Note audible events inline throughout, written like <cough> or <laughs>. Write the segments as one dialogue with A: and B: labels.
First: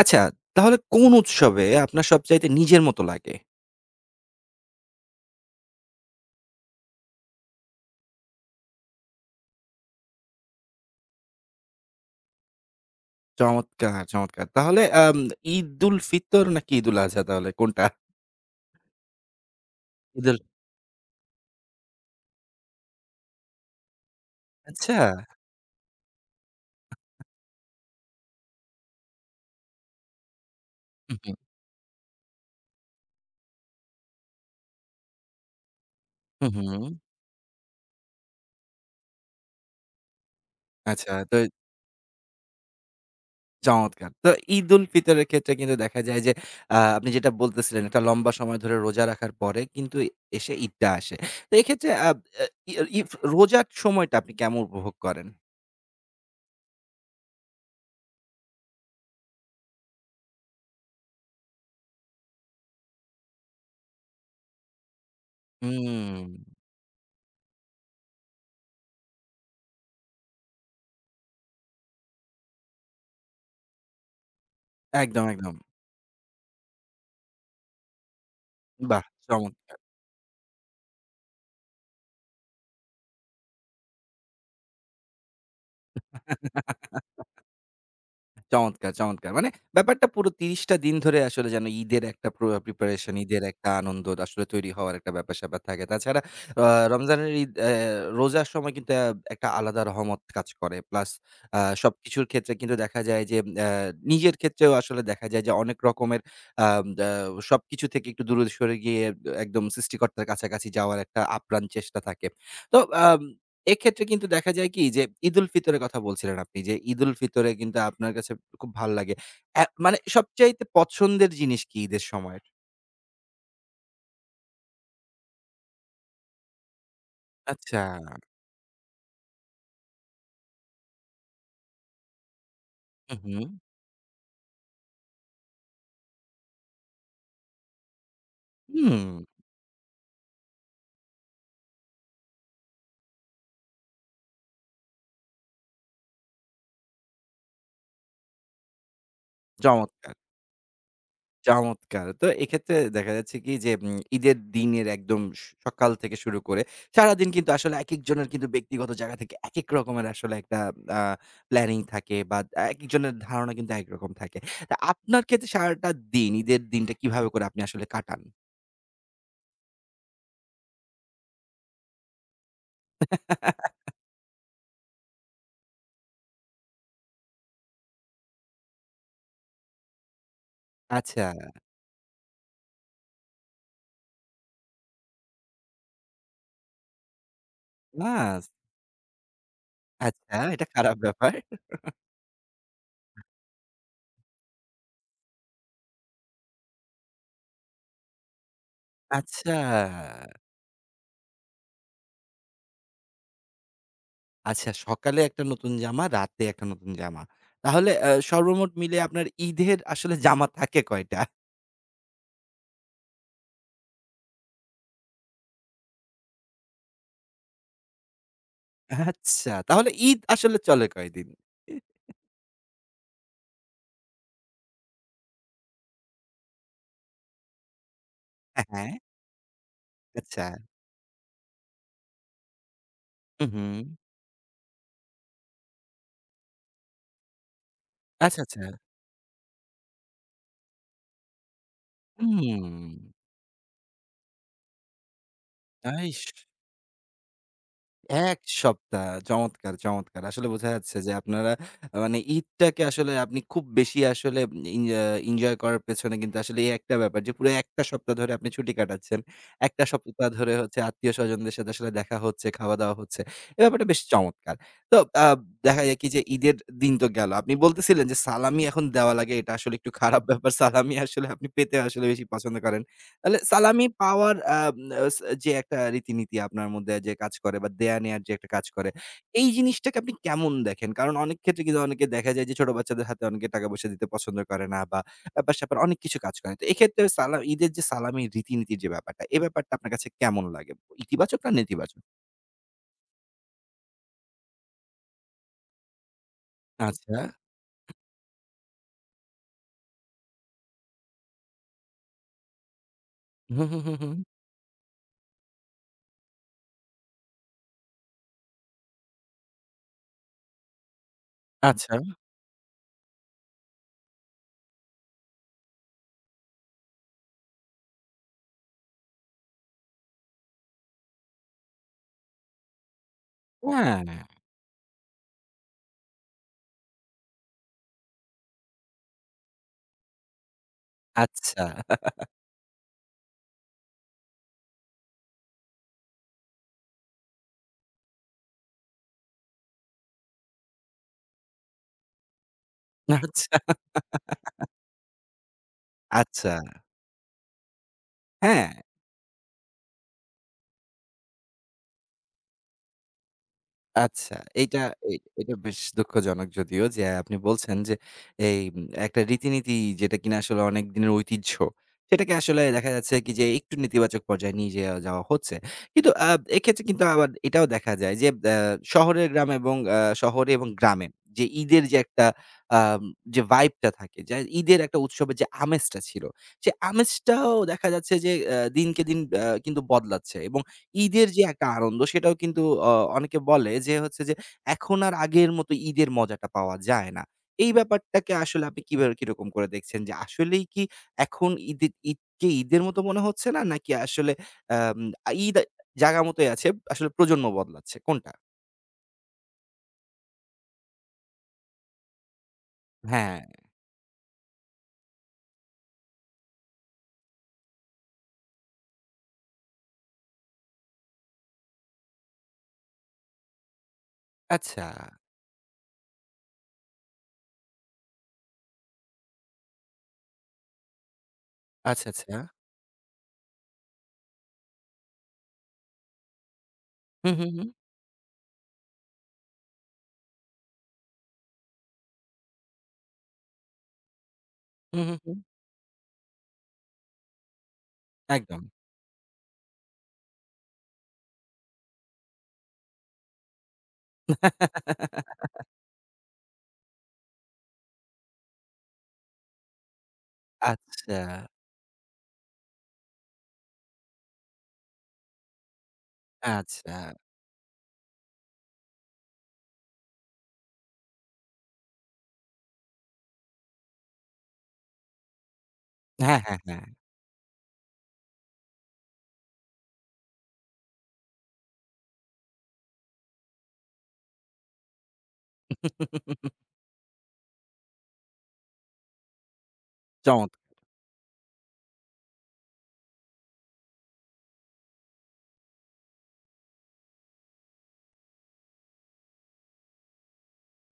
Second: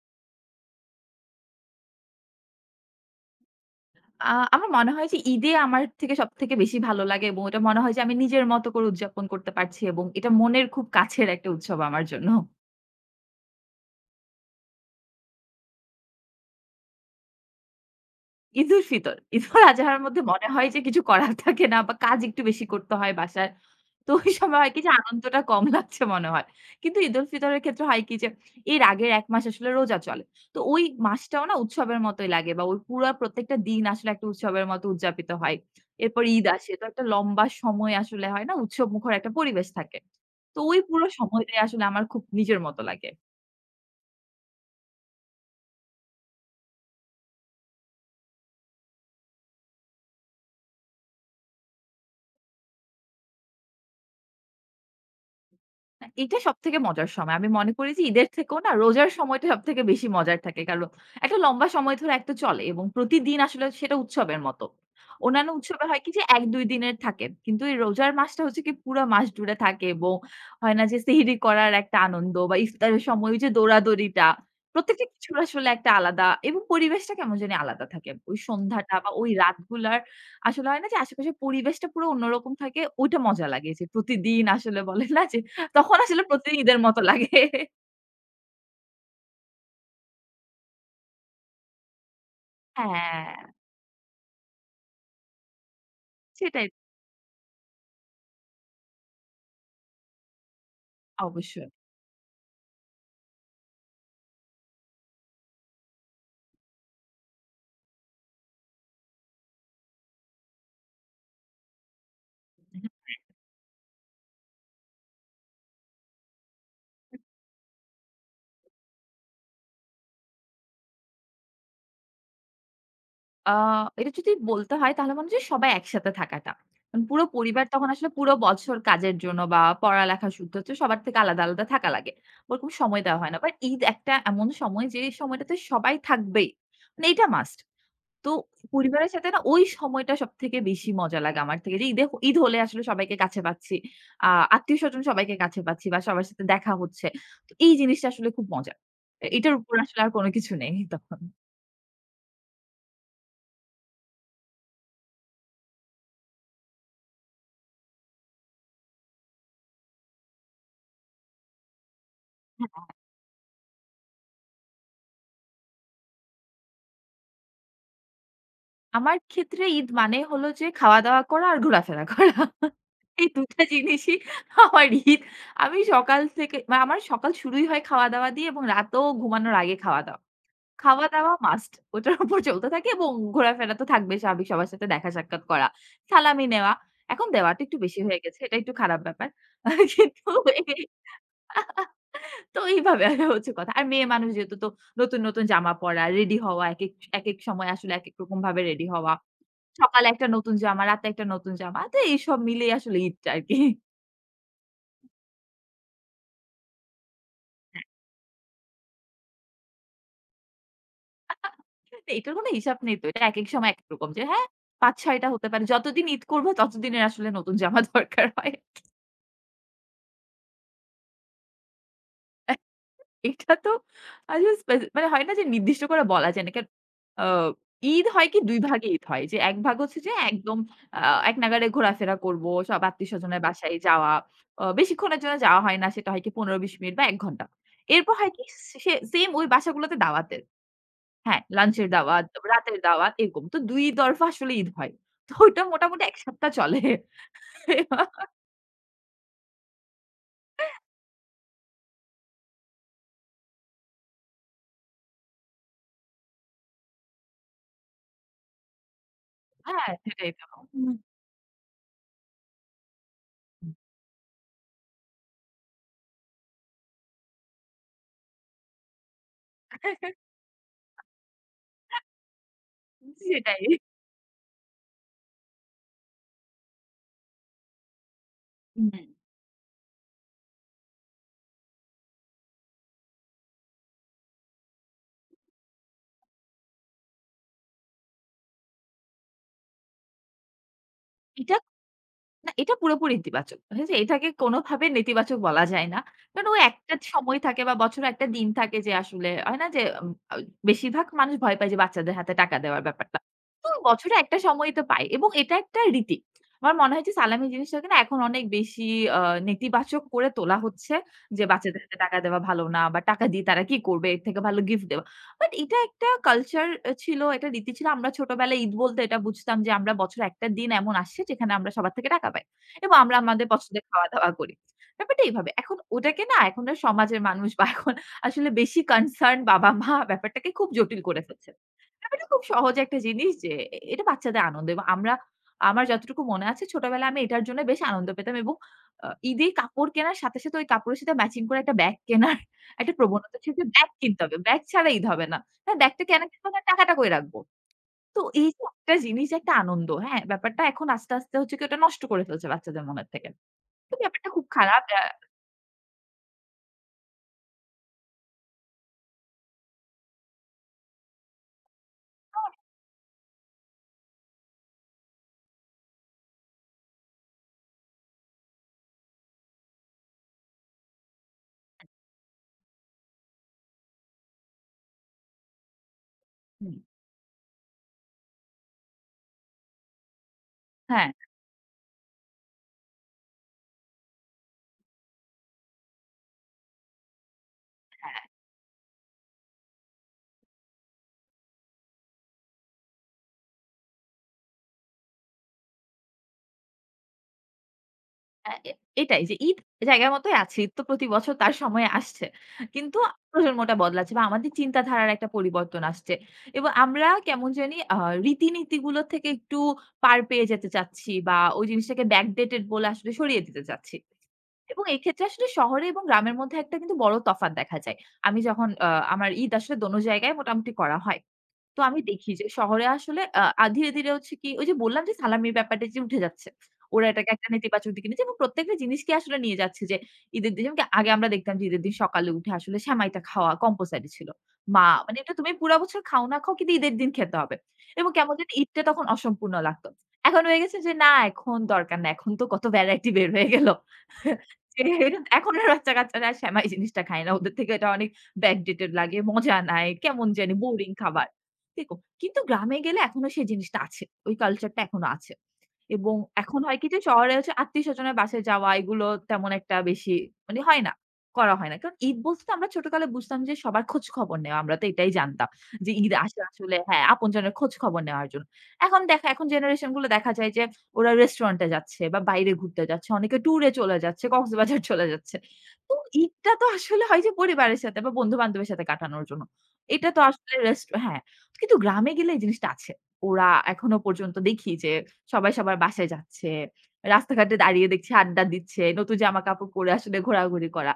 A: আচ্ছা, তাহলে কোন উৎসবে আপনার সবচাইতে নিজের মতো লাগে?
B: আ আমার মনে হয় যে ঈদে আমার থেকে সবথেকে বেশি ভালো লাগে এবং এটা মনে হয় যে আমি নিজের মতো করে উদযাপন করতে পারছি এবং এটা মনের খুব কাছের একটা উৎসব আমার জন্য।
A: চমৎকার, চমৎকার। তাহলে ঈদ-উল ফিতর নাকি ঈদ-উল আজহা তাহলে কোনটা?
B: ঈদুল ফিতর। ঈদুল আজহার মধ্যে
A: ঈদুল
B: মনে হয় যে কিছু করার থাকে না বা কাজ একটু বেশি করতে হয় বাসার। তো ওই সময় হয় কি যে
A: আচ্ছা।
B: আনন্দটা কম <laughs> লাগছে মনে হয়। কিন্তু ঈদুল ফিতরের ক্ষেত্রে হয় কি যে এর আগের ১ মাস আসলে রোজা চলে। তো ওই
A: হুম, হুম।
B: মাসটাও না উৎসবের মতোই লাগে বা ওই পুরা প্রত্যেকটা দিন আসলে একটা উৎসবের মতো উদযাপিত হয়। এরপর ঈদ
A: হুম,
B: আসে।
A: হুম।
B: তো একটা লম্বা সময় আসলে হয় না উৎসবমুখর একটা পরিবেশ থাকে। তো ওই পুরো
A: আচ্ছা, তো
B: সময়টাই আসলে আমার খুব নিজের মতো লাগে।
A: চমৎকার। তো ঈদ-উল ফিতরের ক্ষেত্রে কিন্তু দেখা যায় যে আপনি যেটা বলতেছিলেন একটা লম্বা সময় ধরে রোজা রাখার পরে কিন্তু এসে ঈদটা আসে। তো এক্ষেত্রে আব আ ই ইফ রোজার সময়টা আপনি কেমন উপভোগ করেন?
B: না, এটা সবথেকে মজার সময়। আমি মনে করি যে ঈদের থেকেও না রোজার সময়টা সবথেকে বেশি মজার থাকে। কারণ একটা লম্বা সময় ধরে একটা চলে এবং প্রতিদিন আসলে সেটা উৎসবের মতো। অন্যান্য উৎসবে হয় কি
A: হুম।
B: যে ১-২ দিনের থাকে। কিন্তু এই রোজার মাসটা হচ্ছে কি পুরা মাস জুড়ে থাকে এবং হয় না যে সেহরি করার একটা আনন্দ বা ইফতারের সময় ওই যে দৌড়াদৌড়িটা, প্রত্যেকটা
A: একদম,
B: কিছুর
A: একদম।
B: আসলে একটা আলাদা এবং পরিবেশটা কেমন জানি আলাদা থাকে। ওই সন্ধ্যাটা
A: বাহ!
B: বা ওই রাতগুলার আসলে হয় না যে আশেপাশের পরিবেশটা পুরো অন্যরকম থাকে। ওইটা মজা লাগে যে প্রতিদিন আসলে বলে না যে তখন আসলে প্রতিদিন ঈদের মতো
A: চমৎকার।
B: লাগে।
A: চমৎকার, চমৎকার। মানে ব্যাপারটা পুরো ৩০ টা দিন ধরে আসলে যেন ঈদের একটা প্রিপারেশন,
B: হ্যাঁ,
A: ঈদের একটা আনন্দ আসলে তৈরি হওয়ার একটা ব্যাপার-স্যাপার থাকে। তাছাড়া আ
B: সেটাই
A: রমজানের ঈদ অ্যা রোজার সময় কিন্তু একটা আলাদা রহমত কাজ করে। প্লাস
B: অবশ্যই।
A: সবকিছুর ক্ষেত্রে কিন্তু দেখা যায় যে নিজের ক্ষেত্রেও আসলে দেখা যায় যে অনেক রকমের আম দ্যা সবকিছু থেকে একটু দূরে সরে গিয়ে একদম সৃষ্টিকর্তার কাছাকাছি যাওয়ার একটা আপ্রাণ চেষ্টা থাকে। তো আম এক্ষেত্রে কিন্তু দেখা যায় কি যে, ঈদুল ফিতরের কথা বলছিলেন আপনি যে, ঈদুল ফিতরে কিন্তু আপনার কাছে খুব ভাল লাগে। মানে সবচাইতে পছন্দের জিনিস কি ঈদের সময়ের?
B: আ এটা যদি বলতে হয় তাহলে মনে হচ্ছে সবাই একসাথে থাকাটা। মানে পুরো পরিবার
A: আচ্ছা।
B: তখন আসলে পুরো বছর কাজের জন্য বা পড়ালেখা সূত্রে হচ্ছে সবার থেকে আলাদা, আলাদা থাকা লাগে। ওরকম সময়
A: হু,
B: দেওয়া হয়
A: হুম।
B: না। বাট ঈদ একটা এমন সময় যে সময়টাতে সবাই থাকবেই। মানে এটা মাস্ট। তো
A: হুম,
B: পরিবারের সাথে না ওই সময়টা সবথেকে বেশি মজা লাগে আমার থেকে। যে ঈদে ঈদ হলে আসলে সবাইকে কাছে পাচ্ছি। আ আত্মীয়স্বজন সবাইকে কাছে পাচ্ছি বা সবার সাথে দেখা হচ্ছে। তো এই জিনিসটা আসলে খুব মজা। এটার উপর আসলে আর
A: চমৎকার,
B: কোন কিছু নেই তখন।
A: চমৎকার। তো এক্ষেত্রে দেখা যাচ্ছে কি যে, ঈদের দিনের একদম সকাল থেকে শুরু করে সারাদিন কিন্তু আসলে একেকজনের কিন্তু ব্যক্তিগত জায়গা থেকে একেক রকমের আসলে একটা আ প্ল্যানিং থাকে বা একেকজনের ধারণা কিন্তু একরকম থাকে। তা আপনার ক্ষেত্রে সারাটা দিন ঈদের দিনটা কিভাবে করে আপনি আসলে কাটান?
B: আমার ক্ষেত্রে ঈদ মানে হলো যে খাওয়া-দাওয়া করা আর ঘোরাফেরা করা। এই ২ টা
A: <laughs>
B: জিনিসই আমার ঈদ। আমি সকাল থেকে মানে আমার সকাল শুরুই হয় খাওয়া-দাওয়া দিয়ে এবং রাতেও ঘুমানোর আগে খাওয়া-দাওয়া।
A: আচ্ছা।
B: খাওয়া-দাওয়া মাস্ট। ওটার উপর চলতে থাকে এবং ঘোরাফেরা তো থাকবে স্বাভাবিক সবার সাথে দেখা সাক্ষাৎ করা, সালামি নেওয়া। এখন দেওয়াটা একটু বেশি
A: না,
B: হয়ে গেছে। এটা একটু খারাপ ব্যাপার। <laughs> কিন্তু
A: আচ্ছা,
B: এ
A: এটা খারাপ ব্যাপার।
B: তো এইভাবে <laughs> হচ্ছে কথা। আর মেয়ে মানুষ যেহেতু তো নতুন, নতুন জামা পড়া, রেডি হওয়া, একেক একেক সময় আসলে একেক রকম ভাবে রেডি হওয়া।
A: আচ্ছা,
B: সকালে একটা নতুন জামা, রাতে একটা নতুন জামা। তো এইসব মিলেই আসলে ঈদটা আরকি।
A: আচ্ছা, সকালে একটা নতুন জামা, রাতে একটা নতুন জামা। তাহলে সর্বমোট মিলে আপনার ঈদের আসলে জামা থাকে কয়টা?
B: <laughs> তো এটার কোনো হিসাব নেই তো। এটা একেক সময় একেক রকম যে হ্যাঁ, ৫-৬ টা হতে পারে। যতদিন ঈদ করব ততদিনের আসলে নতুন জামা দরকার হয়।
A: আচ্ছা, তাহলে ঈদ আসলে চলে কয়দিন?
B: এটা তো আসলে স্পেসি মানে হয় না যে নির্দিষ্ট করে বলা যায় না। কেন আ ঈদ হয় কি ২ ভাগে
A: হ্যাঁ,
B: ঈদ হয়। যে এক ভাগ হচ্ছে যে
A: আচ্ছা।
B: একদম আ এক নাগাড়ে ঘোরাফেরা করব। সব আত্মীয়স্বজনের
A: হু,
B: হুম।
A: হু।
B: বাসায় যাওয়া। বেশিক্ষণের জন্য যাওয়া হয় না। সেটা হয় কি ১৫-২০ মিনিট বা ১ ঘন্টা। এরপর হয়
A: আচ্ছা,
B: কি
A: আচ্ছা।
B: সেম ওই বাসাগুলোতে দাওয়াতের। হ্যাঁ, লাঞ্চের দাওয়াত, রাতের
A: হুম।
B: দাওয়াত এরকম। তো ২ দরফা আসলে ঈদ হয়। তো ওইটা মোটামুটি ১
A: আইস!
B: সপ্তাহ চলে। <laughs>
A: ১ সপ্তাহ। চমৎকার, চমৎকার। আসলে বোঝা যাচ্ছে যে আপনারা মানে ঈদটাকে আসলে আপনি খুব বেশি আসলে ইন আ এনজয় করার পেছনে কিন্তু আসলে এই একটা ব্যাপার যে পুরো ১ টা সপ্তাহ ধরে আপনি ছুটি কাটাচ্ছেন। ১ টা
B: হ্যাঁ,
A: সপ্তাহ
B: সেটাই তো।
A: ধরে হচ্ছে
B: হুম।
A: আত্মীয়স্বজনদের সাথে আসলে দেখা হচ্ছে, খাওয়া-দাওয়া হচ্ছে। এই ব্যাপারটা বেশ চমৎকার। তো আ দেখা যায় কি যে ঈদের দিন তো গেল। আপনি বলতেছিলেন যে সালামি এখন দেওয়া লাগে, এটা আসলে একটু খারাপ ব্যাপার। সালামি আসলে আপনি পেতে আসলে বেশি পছন্দ করেন। তাহলে
B: সেটাই।
A: সালামি পাওয়ার আ স যে একটা রীতিনীতি আপনার মধ্যে যে কাজ করে বা দেয়া-নেয়ার যে একটা কাজ করে,
B: হুম।
A: এই জিনিসটাকে আপনি কেমন দেখেন? কারণ অনেক ক্ষেত্রে কিন্তু অনেকে দেখা যায় যে ছোট বাচ্চাদের হাতে অনেকে টাকা-পয়সা দিতে পছন্দ করে না বা ব্যাপার-স্যাপার অনেক কিছু কাজ করে। তো এক্ষেত্রে ঈদের যে সালামির রীতিনীতির যে ব্যাপারটা, ব্যাপারটা আপনার কাছে কেমন লাগে? ইতিবাচক না
B: এটা
A: নেতিবাচক?
B: না, এটা পুরোপুরি ইতিবাচক। হ্যাঁ, যে এটাকে কোনোভাবে নেতিবাচক বলা যায় না। কারণ ও একটা
A: আচ্ছা।
B: সময় থাকে বা বছরে একটা দিন থাকে যে আসলে হয় না যে উম আ বেশিরভাগ মানুষ ভয় পায় যে বাচ্চাদের হাতে টাকা দেওয়ার ব্যাপারটা।
A: হুম,
B: তো
A: হুম, হুম, হুম।
B: বছরে একটা সময় তো পায় এবং এটা একটা রীতি। আমার মনে হয় যে সালামি জিনিসটাকে না এখন অনেক বেশি আ নেতিবাচক করে তোলা হচ্ছে। যে বাচ্চাদের
A: আচ্ছা।
B: হাতে টাকা দেওয়া ভালো না বা টাকা দিয়ে তারা কি করবে? এর থেকে ভালো গিফট দেওয়া। বাট এটা একটা কালচার ছিল, একটা রীতি ছিল। আমরা ছোটবেলায় ঈদ বলতে এটা বুঝতাম যে আমরা বছরে একটা দিন এমন আসছে যেখানে আমরা সবার থেকে টাকা পাই। এবং আমরা আমাদের পছন্দের
A: হ্যাঁ,
B: খাওয়া-দাওয়া করি। ব্যাপারটা এইভাবে। এখন ওটাকে না এখন আর সমাজের মানুষ বা এখন আসলে বেশি কনসার্ন বাবা-মা ব্যাপারটাকে খুব জটিল করে ফেলছে।
A: আচ্ছা,
B: ব্যাপারটা খুব সহজ একটা জিনিস যে এটা বাচ্চাদের আনন্দ এবং আমরা আমার যতটুকু মনে আছে ছোটবেলায় আমি এটার জন্য বেশ আনন্দ পেতাম এবং ঈদে কাপড় কেনার সাথে, সাথে ওই কাপড়ের সাথে ম্যাচিং করে একটা ব্যাগ কেনার একটা প্রবণতা ছিল
A: আচ্ছা।
B: যে ব্যাগ কিনতে হবে। ব্যাগ ছাড়া ঈদ হবে না। হ্যাঁ, ব্যাগটা কেন কিনব
A: আচ্ছা,
B: না? টাকাটা কই রাখবো? তো এই যে
A: হ্যাঁ।
B: একটা জিনিস একটা আনন্দ, হ্যাঁ? ব্যাপারটা এখন আস্তে, আস্তে হচ্ছে কি ওটা নষ্ট করে ফেলছে বাচ্চাদের মনের থেকে। তো ব্যাপারটা
A: আচ্ছা,
B: খুব
A: এইটা
B: খারাপ।
A: এটা বেশ দুঃখজনক, যদিও যে আপনি বলছেন যে এই একটা রীতিনীতি যেটা কিনা আসলে অনেক দিনের ঐতিহ্য, সেটাকে
B: আ
A: আসলে দেখা যাচ্ছে কি যে একটু নেতিবাচক পর্যায়ে নিয়ে যেয়া যাওয়া হচ্ছে। কিন্তু এক্ষেত্রে কিন্তু আবার এটাও দেখা যায় যে আ শহরের গ্রাম এবং আ শহরে এবং গ্রামে যে ঈদের যে একটা আম যে ভাইবটা থাকে, যে ঈদের একটা উৎসবের যে আমেজটা ছিল, সে
B: হুম,
A: আমেজটাও দেখা যাচ্ছে যে দিনকে দিন কিন্তু বদলাচ্ছে এবং
B: হ্যাঁ।
A: ঈদের যে একটা আনন্দ সেটাও কিন্তু অ অনেকে বলে যে হচ্ছে যে, "এখন আর আগের মতো ঈদের মজাটা পাওয়া যায় না।" এই ব্যাপারটাকে আসলে আপনি কিভাবে কিরকম করে দেখছেন? যে আসলেই কি এখন ঈদকে ঈদের মতো মনে হচ্ছে না? নাকি আসলে আম ঈদ জায়গা মতোই আছে, আসলে প্রজন্ম বদলাচ্ছে কোনটা?
B: আ এ এটাই যে ঈদ জায়গার মতোই আছে। ঈদ তো প্রতি বছর তার সময়ে আসছে। কিন্তু
A: হ্যাঁ,
B: প্রজন্মটা বদলাচ্ছে বা আমাদের চিন্তাধারার একটা পরিবর্তন আসছে। এবং আমরা কেমন জানি রীতিনীতিগুলো থেকে একটু পার পেয়ে যেতে চাচ্ছি বা ওই জিনিসটাকে ব্যাকডেটেড বলে আসলে সরিয়ে দিতে চাচ্ছি।
A: আচ্ছা,
B: এবং এক্ষেত্রে আসলে শহরে এবং গ্রামের মধ্যে একটা কিন্তু বড় তফাৎ দেখা যায়। আমি যখন আমার ঈদ আসলে দোনো জায়গায় মোটামুটি করা হয়। তো আমি
A: আচ্ছা,
B: দেখি
A: আচ্ছা।
B: যে শহরে আসলে আ আ ধীরে, ধীরে হচ্ছে কি ওই যে বললাম যে সালামির ব্যাপারটা যে উঠে যাচ্ছে। ওরা এটাকে
A: হু, হু,
B: একটা
A: হু,
B: নেতিবাচক দিকে নিচ্ছে এবং প্রত্যেকটা জিনিসকে আসলে নিয়ে যাচ্ছে যে ঈদের দিন যেমন কি আগে আমরা দেখতাম যে ঈদের দিন সকালে উঠে আসলে সেমাইটা খাওয়া কম্পালসরি ছিল।
A: হু, হু,
B: মানে
A: হু,
B: এটা তুমি পুরা বছর খাও না খাও কিন্তু ঈদের দিন খেতে হবে। এবং কেমন যেন
A: একদম।
B: ঈদটা তখন অসম্পূর্ণ লাগতো। এখন হয়ে গেছে যে না এখন দরকার না। এখন তো কত ভ্যারাইটি বের হয়ে গেল। যে এখন আর বাচ্চা-কাচ্চারা সেমাই জিনিসটা খায় না। ওদের থেকে এটা অনেক ব্যাকডেটেড লাগে, মজা নাই, কেমন জানি বোরিং
A: আচ্ছা,
B: খাবার। দেখুন, কিন্তু গ্রামে গেলে এখনো সেই জিনিসটা আছে। ওই কালচারটা এখনো আছে। এবং এখন হয় কি
A: আচ্ছা।
B: যে শহরে হচ্ছে আত্মীয়স্বজনের বাসায় যাওয়া এগুলো তেমন একটা বেশি মানে হয় না। করা হয় না। কারণ ঈদ বলতে তো আমরা ছোটকালে বুঝতাম যে সবার খোঁজ খবর নেওয়া। আমরা তো এটাই জানতাম যে ঈদ
A: হ্যাঁ,
B: আসে
A: হ্যাঁ,
B: আসলে
A: হ্যাঁ।
B: হ্যাঁ, আপনজনের খোঁজ খবর নেওয়ার জন্য। এখন জেনারেশন গুলো দেখা যায় যে ওরা রেস্টুরেন্টে যাচ্ছে বা বাইরে ঘুরতে যাচ্ছে। অনেকে ট্যুরে চলে যাচ্ছে, কক্সবাজার <laughs> চলে যাচ্ছে। তো ঈদটা তো আসলে হয় যে পরিবারের সাথে বা বন্ধু-বান্ধবের সাথে কাটানোর জন্য। এটা তো আসলে
A: চমৎকার,
B: রেস্ট হ্যাঁ, কিন্তু গ্রামে গেলে এই জিনিসটা আছে। ওরা এখনো পর্যন্ত দেখি যে সবাই সবার বাসায় যাচ্ছে। রাস্তাঘাটে দাঁড়িয়ে দেখছি আড্ডা দিচ্ছে। নতুন জামাকাপড় পরে আসলে ঘোরাঘুরি করা।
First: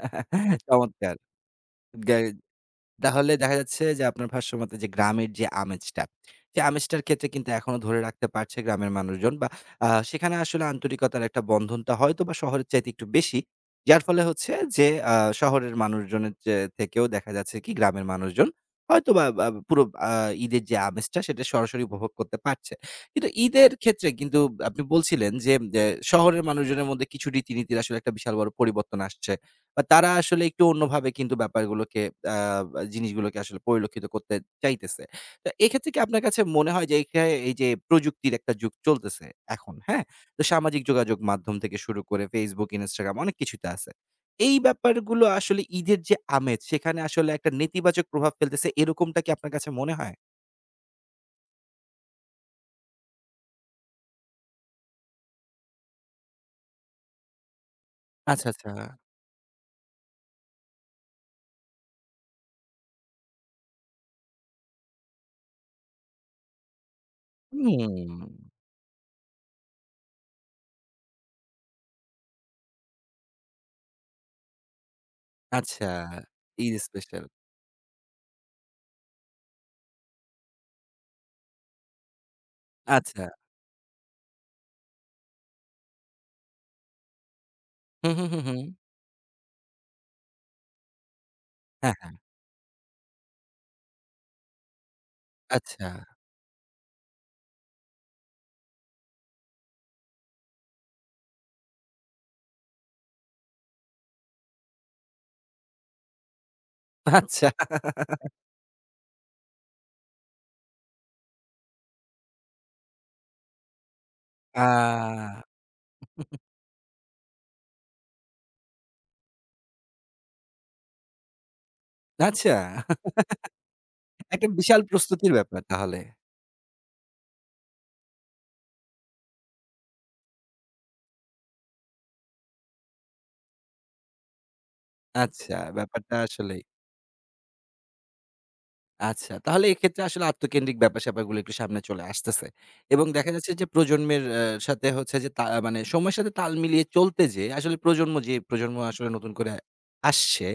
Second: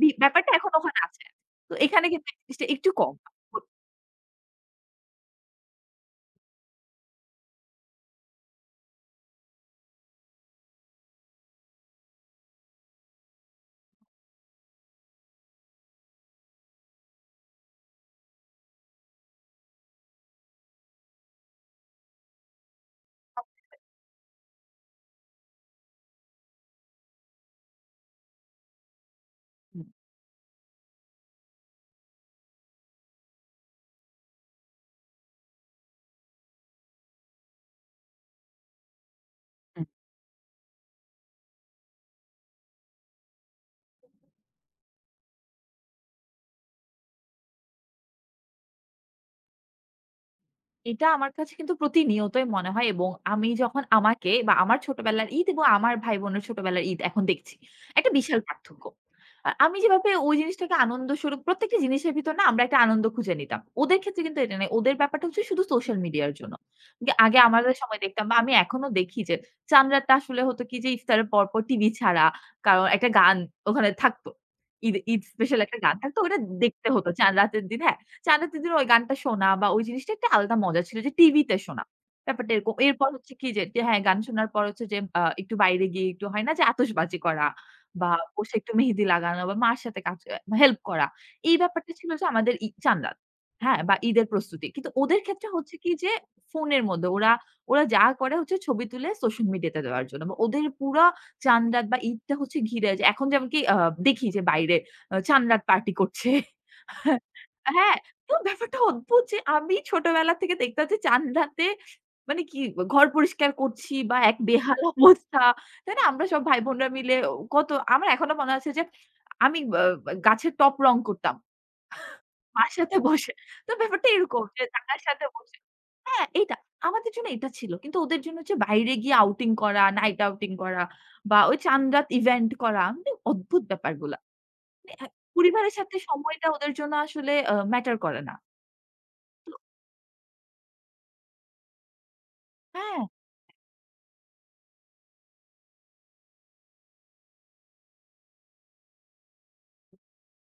B: ব্যাপারটা এখন ওখানে
A: চমৎকার।
B: আছে। তো এখানে
A: গ্যা
B: কিন্তু এই জিনিসটা একটু কম।
A: তাহলে দেখা যাচ্ছে যে আপনার ভাষ্যমতে যে গ্রামের যে আমেজটা, সে আমেজটার ক্ষেত্রে কিন্তু এখনো ধরে রাখতে পারছে গ্রামের মানুষজন বা সেখানে আসলে আন্তরিকতার একটা বন্ধনটা হয়তোবা শহরের চাইতে একটু বেশি। যার ফলে হচ্ছে যে আ শহরের মানুষজনের চে থেকেও দেখা যাচ্ছে কি গ্রামের মানুষজন হয়তোবা বা বা পুরো ঈদের যে আমেজটা সেটা সরাসরি উপভোগ করতে পারছে। কিন্তু ঈদের ক্ষেত্রে কিন্তু আপনি বলছিলেন যে শহরের মানুষজনের মধ্যে কিছু রীতিনীতির আসলে একটা বিশাল বড় পরিবর্তন আসছে। বা
B: হুম,
A: তারা আসলে একটু অন্যভাবে কিন্তু ব্যাপারগুলোকে আ জিনিসগুলোকে আসলে পরিলক্ষিত করতে চাইতেছে। তো এক্ষেত্রে কি আপনার কাছে মনে হয় যে এই যে প্রযুক্তির একটা যুগ চলতেছে এখন, হ্যাঁ? তো সামাজিক যোগাযোগ মাধ্যম থেকে শুরু করে Facebook, Instagram অনেক কিছুতে আছে। এই ব্যাপারগুলো আসলে ঈদের যে আমেজ সেখানে আসলে একটা নেতিবাচক প্রভাব ফেলতেছে, এরকমটা কি আপনার কাছে মনে হয়?
B: এটা আমার কাছে কিন্তু প্রতিনিয়তই মনে হয় এবং আমি যখন আমাকে বা আমার ছোটবেলার ঈদ এবং আমার ভাই-বোনের ছোটবেলার ঈদ এখন দেখছি, একটা বিশাল
A: আচ্ছা, আচ্ছা।
B: পার্থক্য। আমি যেভাবে ওই জিনিসটাকে আনন্দস্বরূপ প্রত্যেকটা জিনিসের ভিতর না আমরা একটা আনন্দ খুঁজে নিতাম। ওদের ক্ষেত্রে কিন্তু এটা নেই। ওদের ব্যাপারটা হচ্ছে শুধু সোশ্যাল মিডিয়ার জন্য। যে আগে আমাদের
A: হুম,
B: সময় দেখতাম বা আমি এখনো দেখি যে চাঁদরাতটা আসলে হতো কি যে ইফতারের পরপর টিভি ছাড়া কারণ একটা গান ওখানে থাকতো। ঈদ ঈদ স্পেশাল একটা
A: আচ্ছা।
B: গান থাকতো। ওটা
A: ঈদ
B: দেখতে হতো
A: স্পেশাল।
B: চাঁদ রাতের দিনে হ্যাঁ, 'চাঁদা দিদির' ওই গানটা শোনা বা ওই জিনিসটা একটা আলাদা মজা ছিল যে টিভিতে শোনা। ব্যাপারটা এরকম। এরপর
A: আচ্ছা।
B: হচ্ছে কি যে যে হ্যাঁ, গান শোনার পর হচ্ছে যে একটু বাইরে গিয়ে একটু হয় না যে আতশবাজি করা
A: হু,
B: বা
A: হু, হু, হু।
B: বসে একটু মেহেদি লাগানো বা মার সাথে কাজ হেল্প করা। এই ব্যাপারটা
A: হ্যাঁ,
B: ছিল
A: হ্যাঁ।
B: যে আমাদের ই চাঁদাত। হ্যাঁ? বা ঈদের প্রস্তুতি। কিন্তু ওদের ক্ষেত্রে হচ্ছে
A: আচ্ছা,
B: কি যে ফোনের মধ্যে ওরা, ওরা যা করে হচ্ছে ছবি তুলে সোশ্যাল মিডিয়াতে দেওয়ার জন্য। বা ওদের পুরা চাঁদরাত বা ঈদটা হচ্ছে ঘিরে যে এখন যেমন কি দেখি যে বাইরে চাঁদরাত পার্টি করছে।
A: আচ্ছা।
B: হ্যাঁ, তো ব্যাপারটা অদ্ভুত যে আমি ছোটবেলা থেকে দেখতাম যে চাঁদরাতে মানে কি ঘর পরিষ্কার করছি বা এক
A: আ
B: বেহাল অবস্থা। তাই না? আমরা সব ভাই-বোনরা মিলে কত আমার এখনো মনে আছে যে আমি গাছের টব রং করতাম।
A: আচ্ছা,
B: মার সাথে বসে। তো ব্যাপারটা এরকম
A: একটা
B: যে
A: বিশাল
B: কাকার সাথে
A: প্রস্তুতির
B: বসে
A: ব্যাপার তাহলে।
B: হ্যাঁ, এইটা। আমাদের জন্য এটা ছিল। কিন্তু ওদের জন্য হচ্ছে বাইরে গিয়ে আউটিং করা, নাইট আউটিং করা বা ওই চাঁদরাত ইভেন্ট করা। মানে অদ্ভুত ব্যাপারগুলা। মানে
A: আচ্ছা,
B: পরিবারের সাথে
A: ব্যাপারটা
B: সময়টা
A: আসলেই।
B: ওদের জন্য আসলে ম্যাটার করে না।
A: আচ্ছা, তাহলে এক্ষেত্রে আসলে আত্মকেন্দ্রিক ব্যাপার-স্যাপারগুলো একটু সামনে চলে আসতেছে।
B: হ্যাঁ,
A: এবং দেখা যাচ্ছে যে প্রজন্মের সাথে হচ্ছে যে তা মানে সময়ের সাথে তাল মিলিয়ে চলতে যেয়ে আসলে প্রজন্ম আসলে নতুন করে আসছে,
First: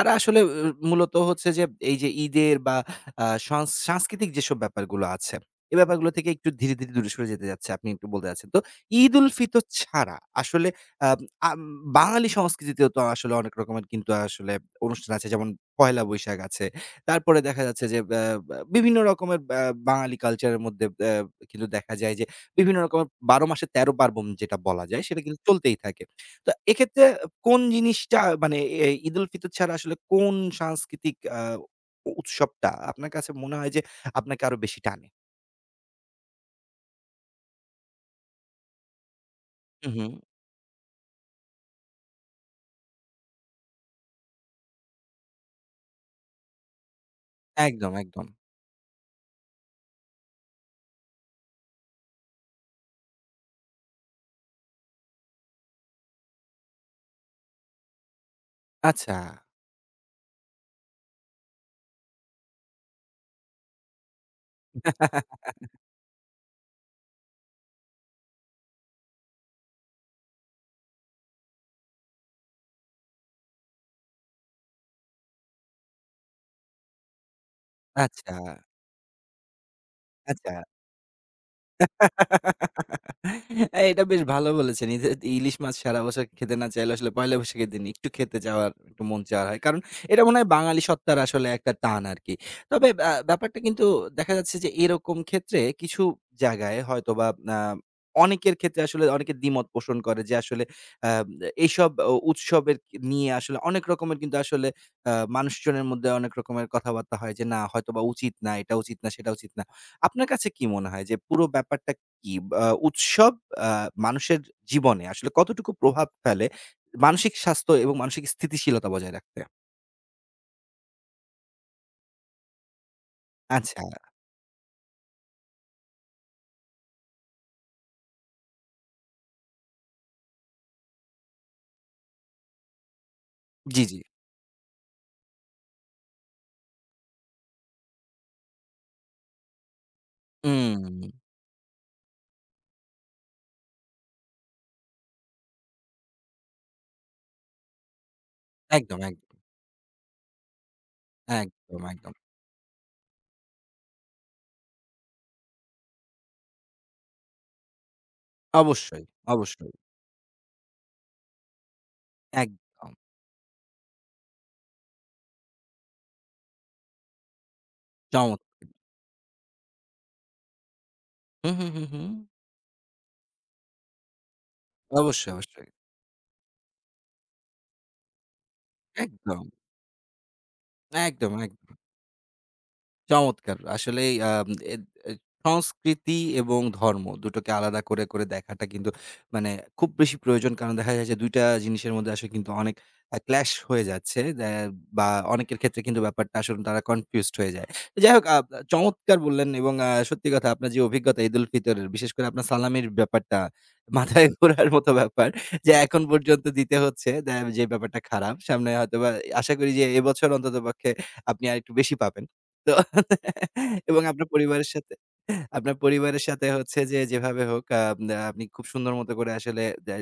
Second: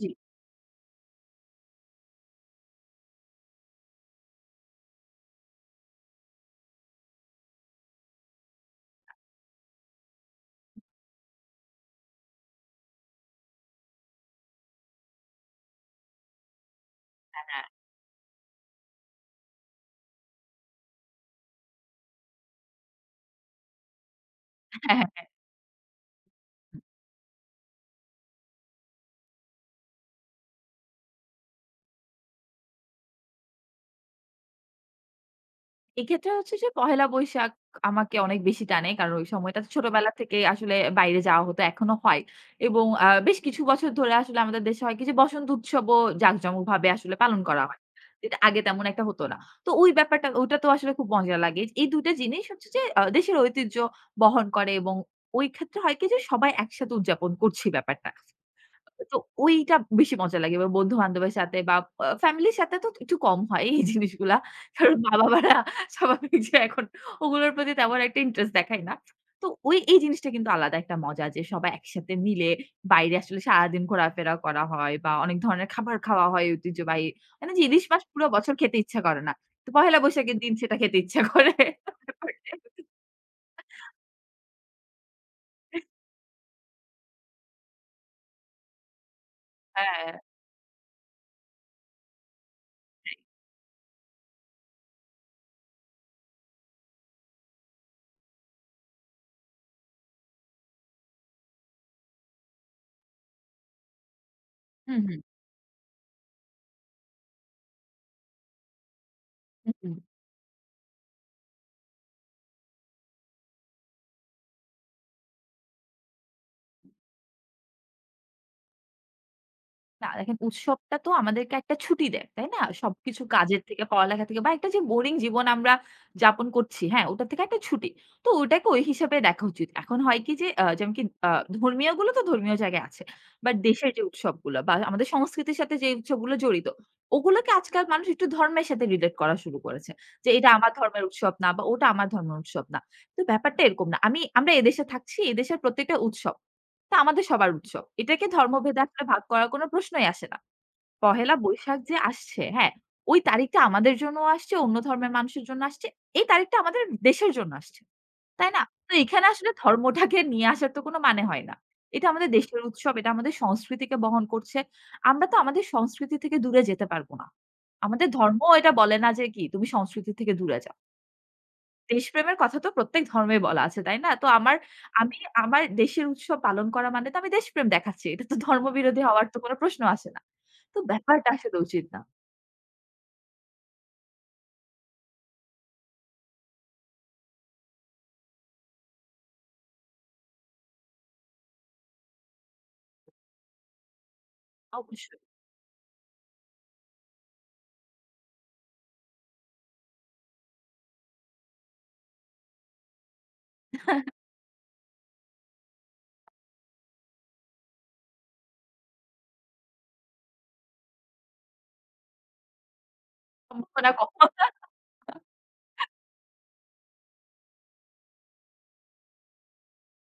B: জি।
A: আসলে মূলত হচ্ছে যে এই যে ঈদের বা আ সংস সাংস্কৃতিক যেসব ব্যাপারগুলো আছে, এ ব্যাপারগুলো থেকে একটু ধীরে, ধীরে দূরে সরে যেতে যাচ্ছে। আপনি একটু বলতে চাচ্ছেন। তো ঈদুল ফিতর ছাড়া আসলে আব আম বাঙালি সংস্কৃতিতেও তো আসলে অনেক রকমের কিন্তু আসলে অনুষ্ঠান আছে। যেমন পহেলা বৈশাখ আছে। তারপরে দেখা
B: হ্যাঁ,
A: যাচ্ছে যে ব্যা ব্যা বিভিন্ন রকমের বাঙালি কালচারের মধ্যে কিন্তু দেখা যায় যে বিভিন্ন রকমের ১২ মাসে ১৩ পার্বণ যেটা বলা যায়
B: হ্যাঁ।
A: সেটা কিন্তু চলতেই থাকে। তো এক্ষেত্রে কোন জিনিসটা মানে ঈদুল ফিতর ছাড়া আসলে কোন সাংস্কৃতিক আ উ উৎসবটা আপনার কাছে মনে হয় যে আপনাকে আরো বেশি টানে?
B: এক্ষেত্রে হচ্ছে যে পহেলা বৈশাখ আমাকে অনেক বেশি টানে। কারণ ওই সময়টা
A: হু, হুম।
B: ছোটবেলা থেকে আসলে বাইরে যাওয়া হতো, এখনো হয়। এবং বেশ কিছু বছর ধরে আসলে আমাদের দেশে হয় কি যে বসন্ত উৎসবও জাঁকজমকভাবে আসলে পালন করা হয়।
A: একদম, একদম।
B: যেটা আগে তেমন একটা হতো না। তো ওই ব্যাপারটা ওটা তো আসলে খুব মজা লাগে। এই ২ টা জিনিস হচ্ছে যে দেশের ঐতিহ্য বহন করে এবং ওই ক্ষেত্রে হয় কি যে সবাই একসাথে উদযাপন করছি ব্যাপারটা।
A: আচ্ছা,
B: তো ওইটা বেশি মজা লাগে। এবার বন্ধু-বান্ধবের সাথে বা ফ্যামিলির সাথে তো একটু কম হয় এই জিনিসগুলা। কারণ
A: <laughs>
B: মা-বাবারা স্বাভাবিক যে এখন ওগুলোর প্রতি তেমন একটা ইন্টারেস্ট দেখায় না। তো ওই এই জিনিসটা কিন্তু আলাদা একটা মজা যে সবাই একসাথে মিলে বাইরে আসলে সারাদিন ঘোরাফেরা করা হয় বা অনেক ধরনের খাবার খাওয়া হয় ঐতিহ্যবাহী। মানে যে ইলিশ মাছ পুরো
A: আচ্ছা,
B: বছর খেতে ইচ্ছা করে না। তো পহেলা বৈশাখের
A: আচ্ছা।
B: দিন সেটা খেতে ইচ্ছা করে।
A: এটা বেশ ভালো বলেছেন। ইলিশ মাছ সারা বছর খেতে না চাইলেও আসলে পহেলা বৈশাখের দিন একটু খেতে যাওয়ার একটু মন চাওয়া হয়। কারণ
B: হ্যাঁ।
A: এটা মনে হয় বাঙালি সত্তার আসলে একটা টান আরকি। তবে ব্যাপারটা কিন্তু দেখা যাচ্ছে যে এরকম ক্ষেত্রে কিছু জায়গায় হয়তোবা আ অনেকের ক্ষেত্রে আসলে অনেকে দ্বিমত পোষণ করে যে আসলে আ এইসব উৎসবের নিয়ে আসলে অনেক রকমের কিন্তু আসলে
B: হু, হু।
A: মানুষজনের মধ্যে অনেক রকমের কথাবার্তা হয় যে, "না, হয়তোবা উচিত না, এটা উচিত না, সেটা উচিত না।"
B: হু, হু।
A: আপনার কাছে কি মনে হয় যে পুরো ব্যাপারটা কি আ উৎসব আ মানুষের জীবনে আসলে কতটুকু প্রভাব ফেলে মানসিক স্বাস্থ্য এবং মানসিক স্থিতিশীলতা বজায় রাখতে?
B: না দেখেন উৎসবটা তো আমাদেরকে একটা ছুটি দেয়, তাই না? সবকিছু কাজের
A: আচ্ছা।
B: থেকে, পড়ালেখা থেকে বা একটা যে বোরিং জীবন আমরা যাপন করছি, হ্যাঁ? ওটা থেকে একটা ছুটি। তো ওটাকে ওই হিসাবে দেখা উচিত। এখন হয় কি যে, যেমন কি আ ধর্মীয়গুলো তো ধর্মীয় জায়গায় আছে। বাট
A: জি,
B: দেশের
A: জি।
B: যে উৎসবগুলো বা আমাদের সংস্কৃতির সাথে যে উৎসবগুলো জড়িত, ওগুলোকে আজকাল মানুষ একটু ধর্মের সাথে রিলেট করা শুরু করেছে। যে এটা আমার
A: উম
B: ধর্মের উৎসব না বা ওটা আমার ধর্মের উৎসব না। তো ব্যাপারটা এরকম না। আমরা এদেশে থাকছি, এদেশের প্রত্যেকটা উৎসব। তা আমাদের সবার উৎসব। এটাকে ধর্মভেদে
A: একদম,
B: আসলে
A: একদম,
B: ভাগ করার কোন প্রশ্নই আসে না। পহেলা বৈশাখ
A: একদম,
B: যে
A: একদম।
B: আসছে, হ্যাঁ? ওই তারিখটা আমাদের জন্যও আসছে, অন্য ধর্মের মানুষের জন্য আসছে। এই তারিখটা আমাদের দেশের জন্য আসছে। তাই না? তো
A: অবশ্যই,
B: এখানে আসলে
A: অবশ্যই।
B: ধর্মটাকে নিয়ে আসার তো কোন মানে হয় না। এটা আমাদের দেশের
A: একদম।
B: উৎসব, এটা আমাদের সংস্কৃতিকে বহন করছে। আমরা তো আমাদের সংস্কৃতি থেকে দূরে যেতে পারব না। আমাদের
A: চমৎ
B: ধর্ম এটা বলে না যে কি, তুমি সংস্কৃতি থেকে দূরে যাও।
A: হু, হু, হু, হু।
B: দেশপ্রেমের কথা তো প্রত্যেক ধর্মেই বলা আছে, তাই না? তো আমি
A: অবশ্যই,
B: আমার
A: অবশ্যই।
B: দেশের উৎসব পালন করা মানে তো আমি দেশপ্রেম দেখাচ্ছি। এটা তো ধর্মবিরোধী হওয়ার তো
A: একদম,
B: কোনো প্রশ্ন আসে না। তো ব্যাপারটা
A: একদম,
B: আসলে উচিত না।
A: চমৎকার! আসলেই আম এদ এদ সংস্কৃতি এবং ধর্ম দুটোকে আলাদা করে, করে দেখাটা কিন্তু মানে খুব বেশি প্রয়োজন। কারণ দেখা যায় যে ২ টা জিনিসের মধ্যে আসলে কিন্তু অনেক ক্ল্যাশ হয়ে যাচ্ছে। বা
B: অবশ্যই।
A: অনেকের ক্ষেত্রে কিন্তু ব্যাপারটা আসলে তারা কনফিউজড হয়ে যায়। যাই হোক, চমৎকার বললেন। এবং সত্যি কথা, আপনার যে অভিজ্ঞতা ঈদুল ফিতরের, বিশেষ করে আপনার সালামির ব্যাপারটা মাথায় <laughs> ঘোরার মতো ব্যাপার যে এখন পর্যন্ত দিতে হচ্ছে, যে ব্যাপারটা খারাপ। সামনে হয়তোবা আশা করি যে এবছর অন্ততপক্ষে আপনি আরেকটু বেশি পাবেন। তো <laughs>
B: সম্ভাবনা
A: এবং আপনার পরিবারের সাথে হচ্ছে যে যেভাবে হোক আ আ আপনি খুব সুন্দর মতো করে আসলে দে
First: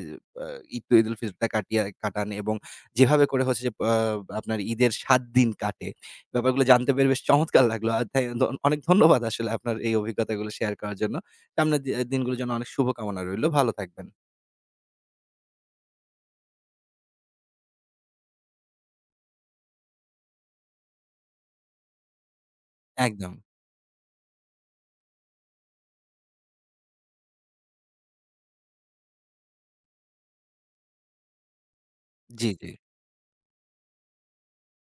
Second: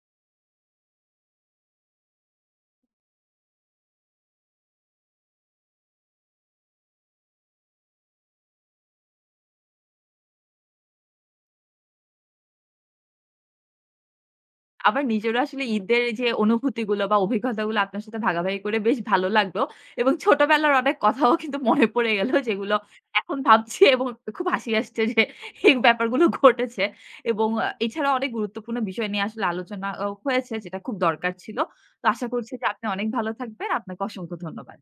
A: আ ঈদ তো ঈদুল ফিতরটা কাটিয়ে কাটান এবং যেভাবে করে হচ্ছে যে আপনার ঈদের ৭ দিন কাটে। ব্যাপারগুলো জানতে পেরে বেশ চমৎকার লাগলো। আর তাই অনেক ধন্যবাদ আসলে আপনার এই অভিজ্ঞতাগুলো শেয়ার করার জন্য। সামনের দিনগুলোর জন্য অনেক শুভকামনা রইলো। ভালো থাকবেন।
B: আবার নিজেরও আসলে ঈদের যে অনুভূতিগুলো বা অভিজ্ঞতাগুলো আপনার সাথে ভাগাভাগি করে বেশ ভালো লাগলো। এবং ছোটবেলার অনেক কথাও কিন্তু মনে পড়ে গেল যেগুলো
A: একদম।
B: এখন ভাবছি এবং খুব হাসি আসছে যে এই ব্যাপারগুলো ঘটেছে। এবং এছাড়াও অনেক গুরুত্বপূর্ণ বিষয় নিয়ে আসলে আলোচনাও হয়েছে যেটা খুব দরকার ছিল। তো আশা
A: জি,
B: করছি যে
A: জি।
B: আপনি অনেক ভালো থাকবেন। আপনাকে অসংখ্য ধন্যবাদ।